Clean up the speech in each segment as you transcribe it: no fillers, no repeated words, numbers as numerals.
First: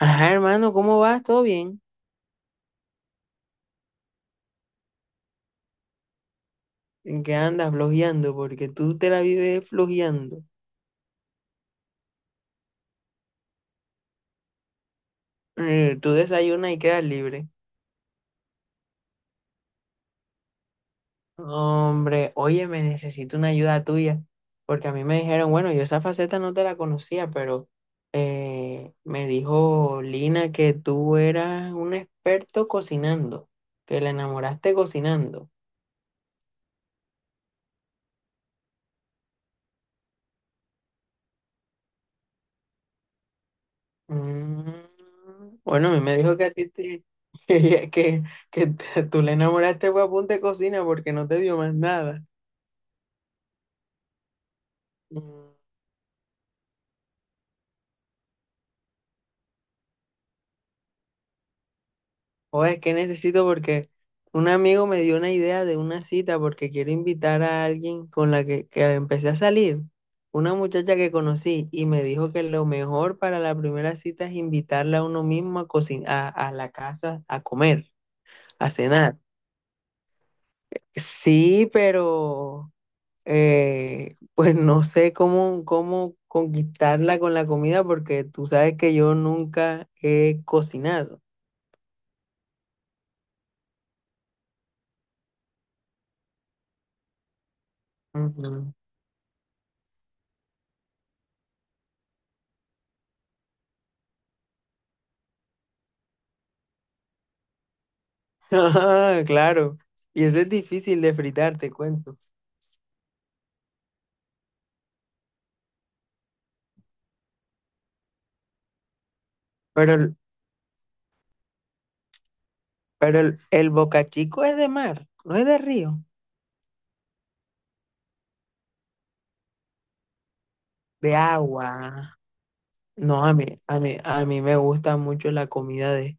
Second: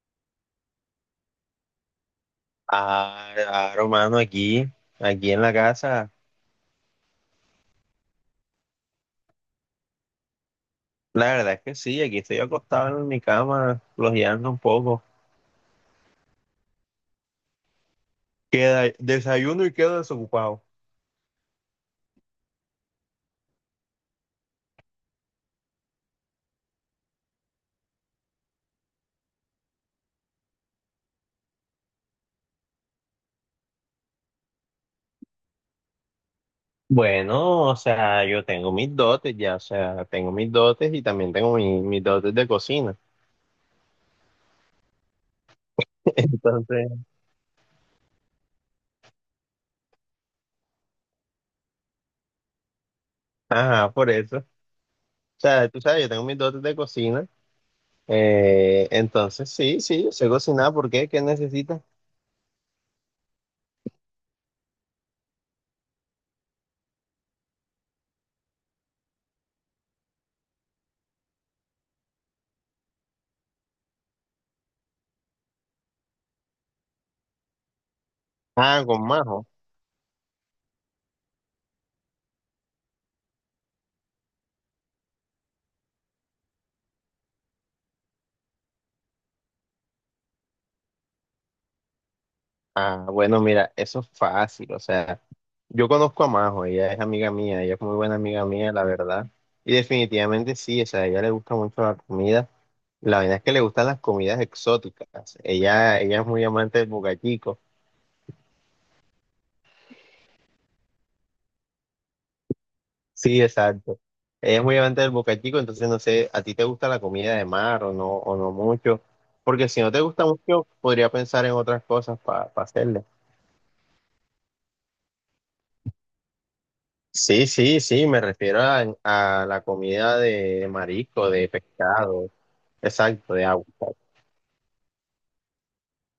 Ajá, hermano, ¿cómo vas? ¿Todo bien? Ah, claro, mano, aquí en la casa. ¿En qué andas flojeando? Porque tú te la vives flojeando. La verdad es que sí, aquí estoy acostado en mi cama, flojeando un poco. Tú desayunas y quedas libre. Queda, desayuno y quedo desocupado. Hombre, oye, me necesito una ayuda tuya. Porque a mí me dijeron, bueno, yo esa faceta no te la conocía, pero me dijo Lina que tú eras un experto cocinando, que la enamoraste cocinando. Bueno, o sea, yo tengo mis dotes ya, o sea, tengo mis dotes y también tengo mis dotes de cocina. Mm. Bueno, a mí me dijo que a ti Entonces, te- que, que, que tú le enamoraste fue a punta de cocina porque no te dio más nada. ajá, por eso. O Mm. sea, tú sabes, yo tengo mis dotes de cocina. Entonces, sí, sí, yo sé cocinar. ¿Por qué? ¿Qué necesitas? O es que necesito porque un amigo me dio una idea de una cita porque quiero invitar a alguien con la que empecé a salir, una muchacha que conocí y me dijo que lo mejor para la primera cita es invitarla a uno mismo a cocinar, a la casa a comer, a Ah, con cenar. Majo. Sí, pero pues no sé cómo conquistarla con la comida porque tú sabes que yo nunca he cocinado. Ah, bueno, mira, eso es fácil, o sea. Yo conozco a Majo, ella es amiga mía, ella es muy buena amiga Ujú. mía, la verdad. Y definitivamente sí, o sea, a ella le gusta mucho la comida. La verdad es que le gustan las comidas exóticas. Ella es muy amante del bocachico. Ah, claro. Y eso es difícil de fritar, te cuento. Sí, exacto. Ella es muy amante del bocachico, entonces no sé, ¿a ti te gusta la comida de mar o no mucho? Porque si no Pero, te el- gusta mucho, podría pensar en otras cosas para hacerle. pero el bocachico es de mar, no es de río, Sí, sí, sí, me refiero a la comida de de marisco, de agua. pescado, No, a exacto, mí, de agua. a mí, a mí me gusta mucho la comida de,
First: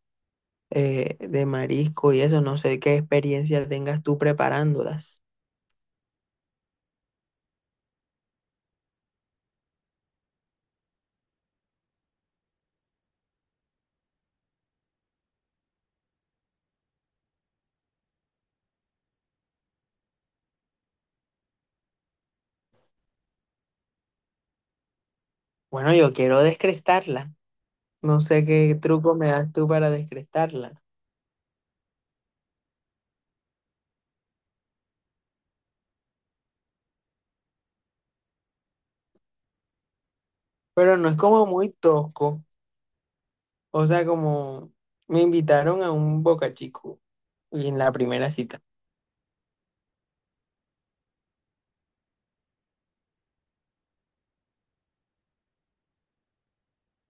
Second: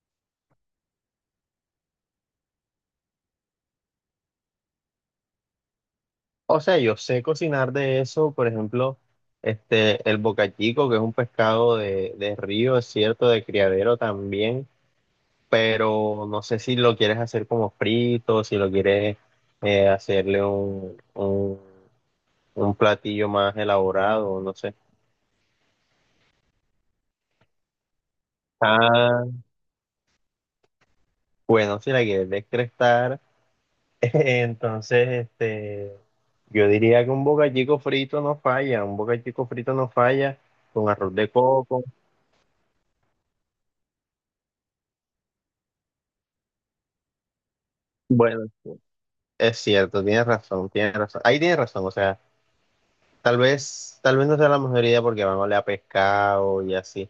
eh, de marisco y eso. No sé qué experiencia tengas tú preparándolas. O sea, yo sé cocinar de eso, por ejemplo, este, el bocachico, que es un pescado de, río, es cierto, de criadero también, pero no sé si lo quieres hacer como frito, si lo quieres hacerle un platillo más elaborado, no sé. Bueno, yo quiero descrestarla. No sé qué truco Ah, me das tú para descrestarla. bueno, si la quieres descrestar, entonces, este, yo diría que un bocachico frito no falla, un bocachico frito no falla con Pero no arroz es de como muy coco. tosco. O sea, como me invitaron a un Boca Chico y en la primera Bueno. cita. Es cierto, tienes razón, tienes razón. Ahí tienes razón, o sea, tal vez no sea la mejor idea porque van a oler a pescado y así.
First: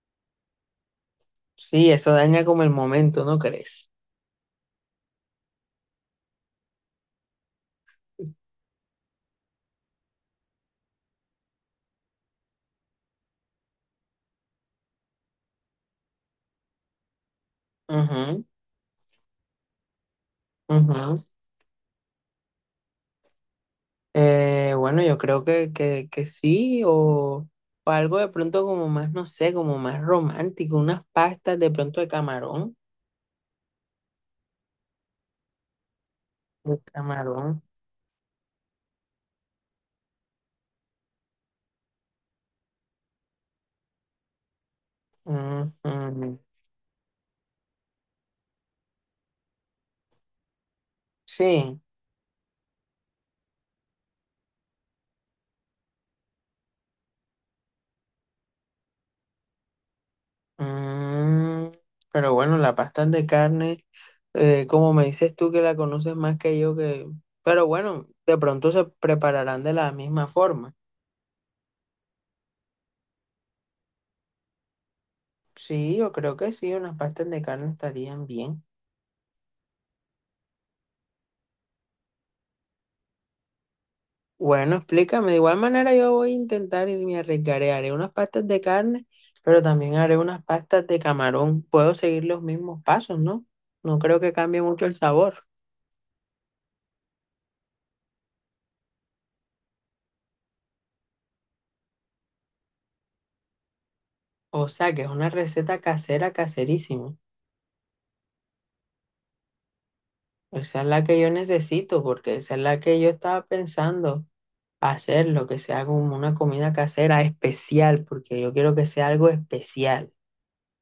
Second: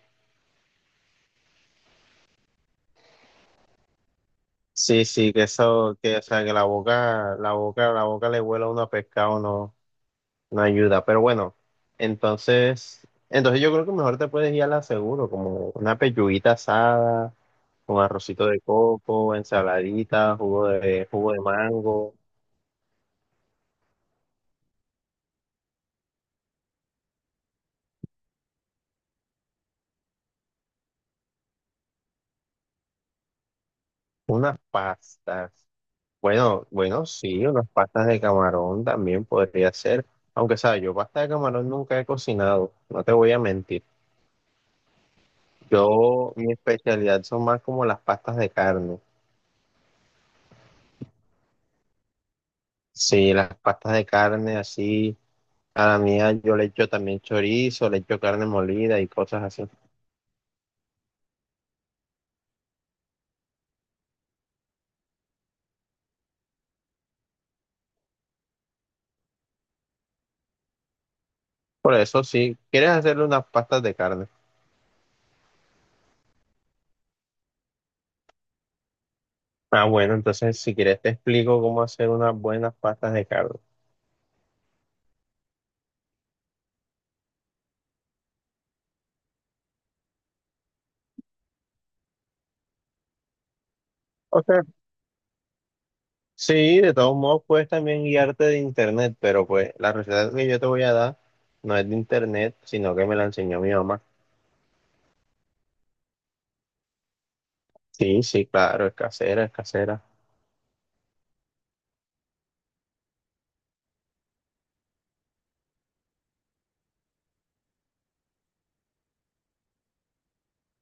Sí, eso daña como el momento, ¿no crees? Sí, sí, que eso, que, o sea, que la boca le huela a uno a pescado no, no ayuda. Pero bueno, entonces yo creo que mejor te puedes ir a la seguro, como una pechuguita asada, con arrocito de coco, ensaladita, jugo Ujú, de, ujú. jugo de mango, Bueno, yo creo que sí, o algo de pronto como más, no sé, como más romántico, unas pastas de pronto de camarón. unas pastas. Bueno, De bueno, sí, camarón. unas pastas de camarón también podría ser, aunque sabes, yo pasta de camarón nunca he cocinado, no te voy a mentir. Yo, Ujú. mi especialidad son más como las pastas de carne. Sí. Sí, las pastas de carne así, a la mía yo le echo también chorizo, le echo carne molida y cosas así. mm, pero bueno, la pasta de carne. Como me dices tú que la conoces más que yo, que. Pero bueno, de pronto se prepararán de la misma forma. Por eso sí, ¿quieres hacerle unas pastas de carne? Sí, yo creo que sí, unas pastas de carne estarían bien. Ah, bueno, entonces si quieres te explico cómo hacer unas buenas pastas de carne. Bueno, explícame, de igual manera yo voy a intentar y me arriesgaré, haré unas pastas de carne, pero también haré unas pastas de camarón. Puedo seguir los mismos pasos, ¿no? No creo que Ok, cambie mucho el sabor. sí, de todos modos puedes también guiarte de internet, pero pues la receta que yo te voy a dar no es de internet, sino que me la enseñó mi mamá. O sea, que es una receta casera, caserísima. Sí, sí, claro, es casera, es casera. Esa es la que yo necesito, porque esa es la que yo estaba pensando, hacer lo que sea como una comida casera especial, porque yo quiero que sea algo especial.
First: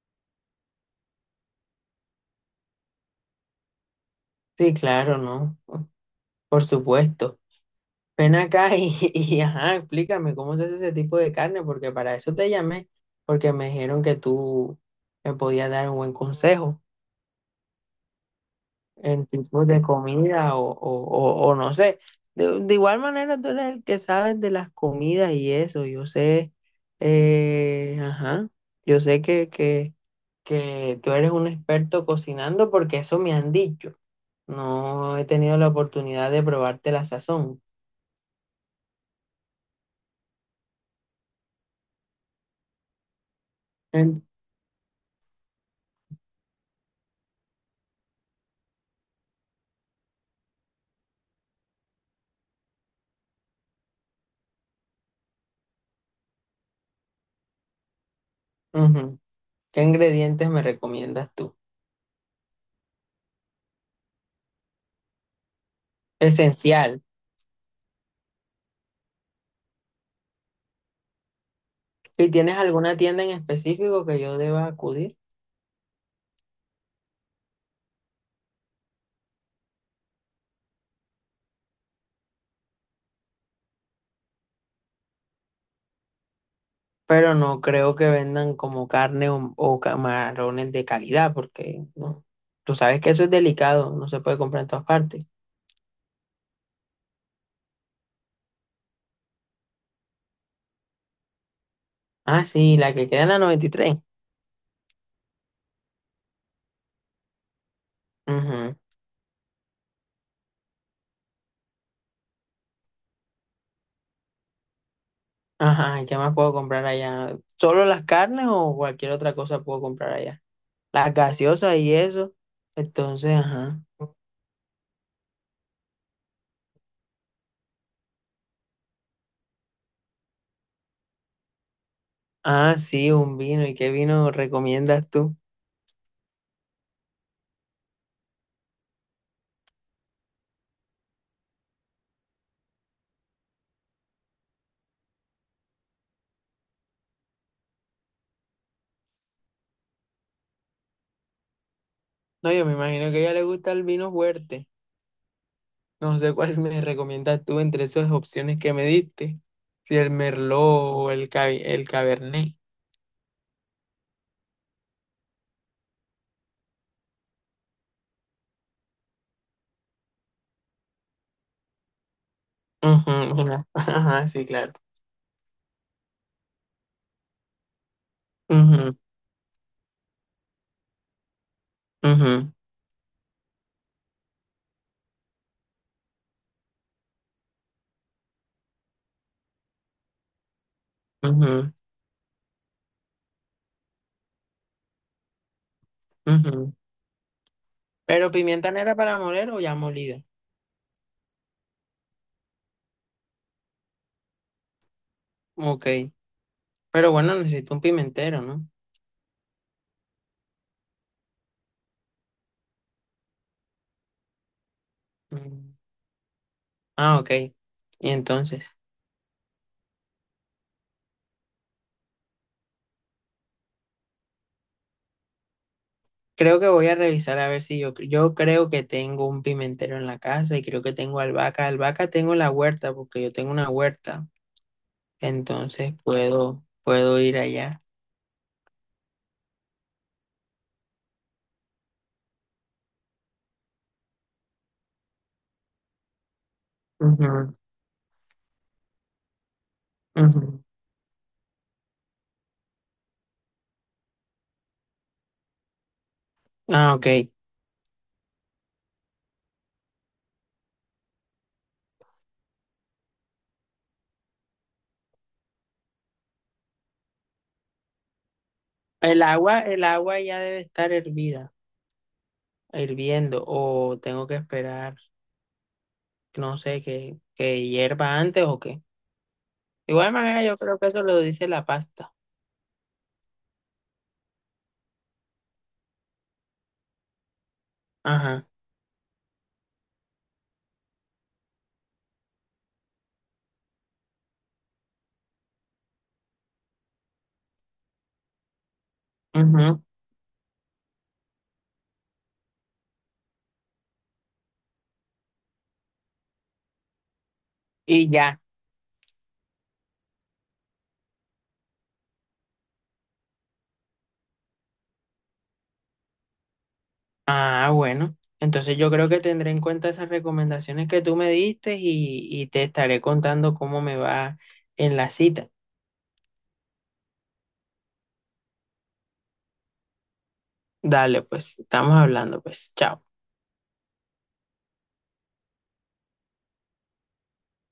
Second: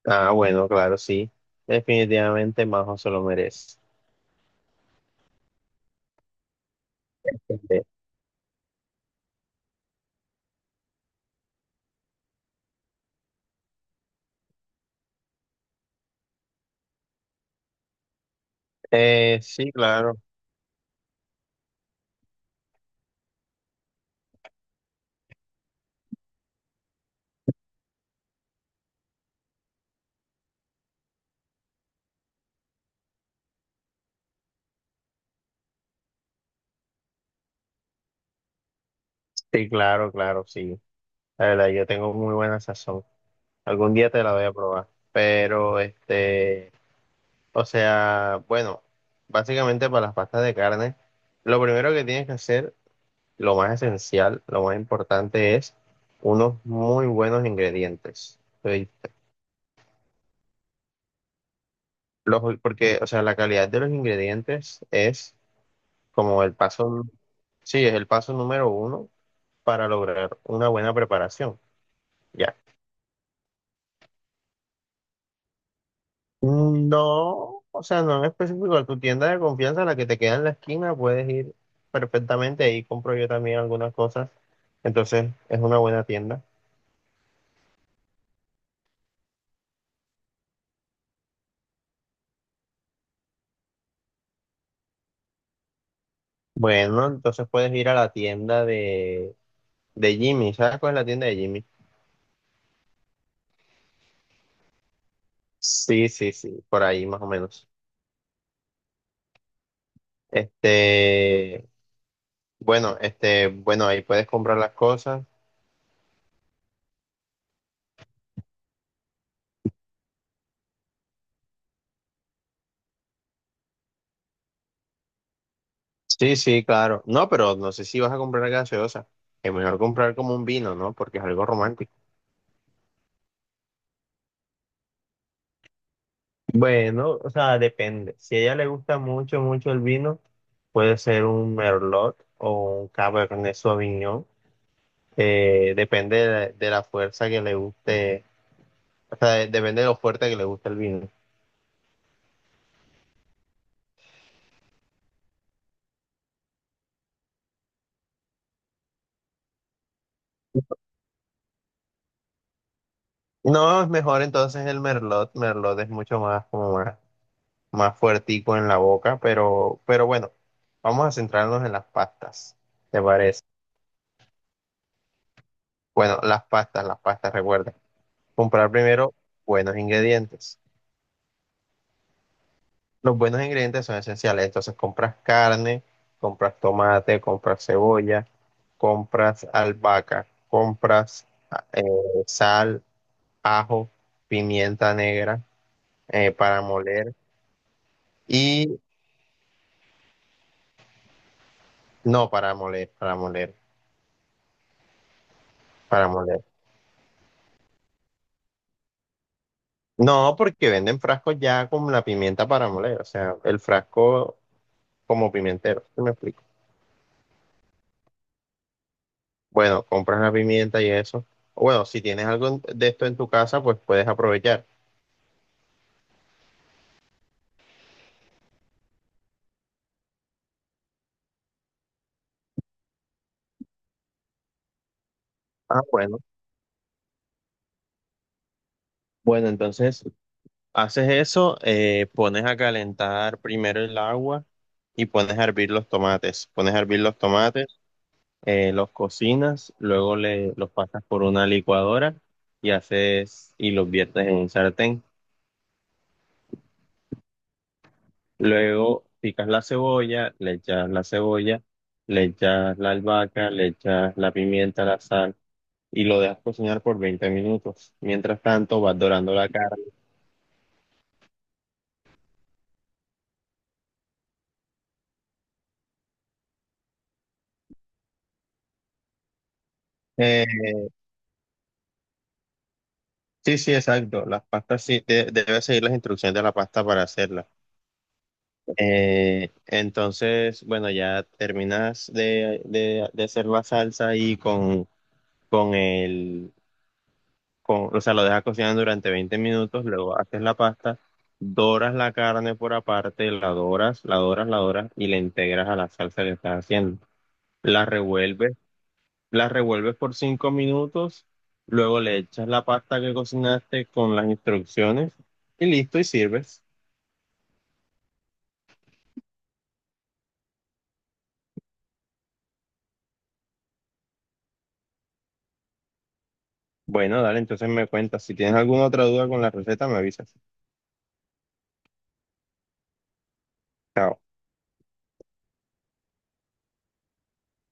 Ah, bueno, claro, sí. Definitivamente Majo se lo merece. Sí, claro, ¿no? Por supuesto. Ven acá y, y, ajá, explícame cómo se hace ese tipo de carne, porque para eso te llamé, porque me dijeron que tú me podías dar un buen consejo. En tipos Sí, de claro, comida o no sé. De igual manera tú eres el que sabes de las comidas y eso. Yo sé, ajá, yo sé que tú eres un experto cocinando porque eso me han dicho. No he tenido la oportunidad de probarte la sazón. sí, claro, claro, sí. La verdad, yo tengo muy buena sazón. Algún día te En- la voy a probar. Pero, este, o sea, bueno, básicamente para las pastas de carne, lo primero que tienes que hacer. Lo más esencial, lo más importante es unos muy buenos ingredientes. Oí. Ujú. ¿Qué ingredientes me recomiendas tú? Porque, o sea, la calidad de los ingredientes es como el Esencial. paso, sí, es el paso número uno para lograr una buena preparación. ¿Y Ya. tienes alguna tienda en específico que yo deba acudir? No, o sea, no en específico, a tu tienda de confianza, la que te queda en la esquina, puedes ir perfectamente. Ahí compro yo también algunas cosas. Entonces, es una buena tienda. Pero no creo que vendan como carne o camarones de calidad, porque no, tú sabes que eso es delicado, no se puede comprar en todas partes. Bueno, entonces puedes ir a la tienda de De Jimmy, ¿sabes cuál es la tienda de Jimmy? Ah, sí, la que queda en la 93. Sí, sí, sí, por ahí más o menos. Ujú. Este, bueno, este, bueno, ahí puedes comprar las cosas. Ajá, ¿y qué más puedo comprar allá? ¿Solo las carnes o cualquier otra cosa puedo comprar allá? Las gaseosas y eso. Entonces, ajá. Sí, sí, claro. No, pero no sé si vas a comprar gaseosa. Es mejor comprar como un vino, ¿no? Porque es algo romántico. Ah, sí, un vino. ¿Y qué vino recomiendas tú? Bueno, o sea, depende. Si a ella le gusta mucho, mucho el vino, puede ser un Merlot o un Cabernet Sauvignon. Depende de la, fuerza que le guste, o sea, depende de lo fuerte que le guste el vino. No, yo me imagino que a ella le gusta el vino fuerte. No sé cuál me recomiendas tú entre esas opciones que me diste. Si el Merlot o el Cabernet. No, es mejor entonces el Merlot. Merlot es mucho más, como más fuertico en la boca, pero bueno, vamos a centrarnos en las pastas, ¿te Ujú, parece? ujú. Ajá, sí, claro. Bueno, las pastas, recuerda. Comprar Ujú, primero buenos ingredientes. ujú, Los buenos ingredientes son esenciales. Entonces compras carne, compras tomate, compras cebolla, compras albahaca, compras ujú, eh, sal, ajo, pimienta negra para ujú. moler. Pero pimienta negra para moler o ya molida. No, para moler, para moler, Ok. para moler. Pero bueno, necesito un pimentero, ¿no? No, porque venden frascos ya con la pimienta para moler, o sea, el frasco como Mm. pimentero, ¿sí me explico? Ah, ok. Y entonces, Bueno, compras la pimienta y eso. Bueno, si tienes algo de esto en tu casa, pues puedes aprovechar. creo que voy a revisar a ver si yo creo que tengo un pimentero en la casa y creo que tengo albahaca. Albahaca tengo en la huerta porque yo tengo una huerta. Ah, Entonces bueno. puedo ir allá. Bueno, entonces haces eso, pones a calentar primero el agua y pones a hervir los tomates. Pones a hervir los Ujú, tomates, los cocinas, luego le, ujú. los pasas por una licuadora y haces y los viertes en un sartén. Ah, ok. Luego picas la cebolla, le echas la cebolla, le echas la albahaca, le echas la pimienta, la sal y lo dejas cocinar por 20 minutos. Mientras tanto, vas El dorando la agua, carne. el agua ya debe estar hervida, hirviendo, o tengo que esperar, no sé, que hierva antes o qué. De igual manera, Eh, yo creo que eso lo dice la pasta. sí, sí, exacto. Las pastas sí, debes seguir las instrucciones de la pasta para hacerla. Ajá. Entonces, bueno, ya terminas de, de hacer la salsa y con el, o sea, lo dejas cocinar durante veinte Ujú. minutos, luego haces la pasta, doras la carne por aparte, la doras, la doras, la doras y la integras a la salsa que estás haciendo. La Y ya. revuelves, la revuelves por 5 minutos, luego le echas la pasta que cocinaste con las instrucciones y listo y sirves. Ah, bueno. Entonces yo creo que tendré en cuenta esas recomendaciones que tú me diste y te estaré contando cómo me va en la cita. Bueno, dale, entonces me cuentas. Si tienes alguna otra duda con la receta, me avisas. Dale, pues, estamos hablando, pues, chao. Chao.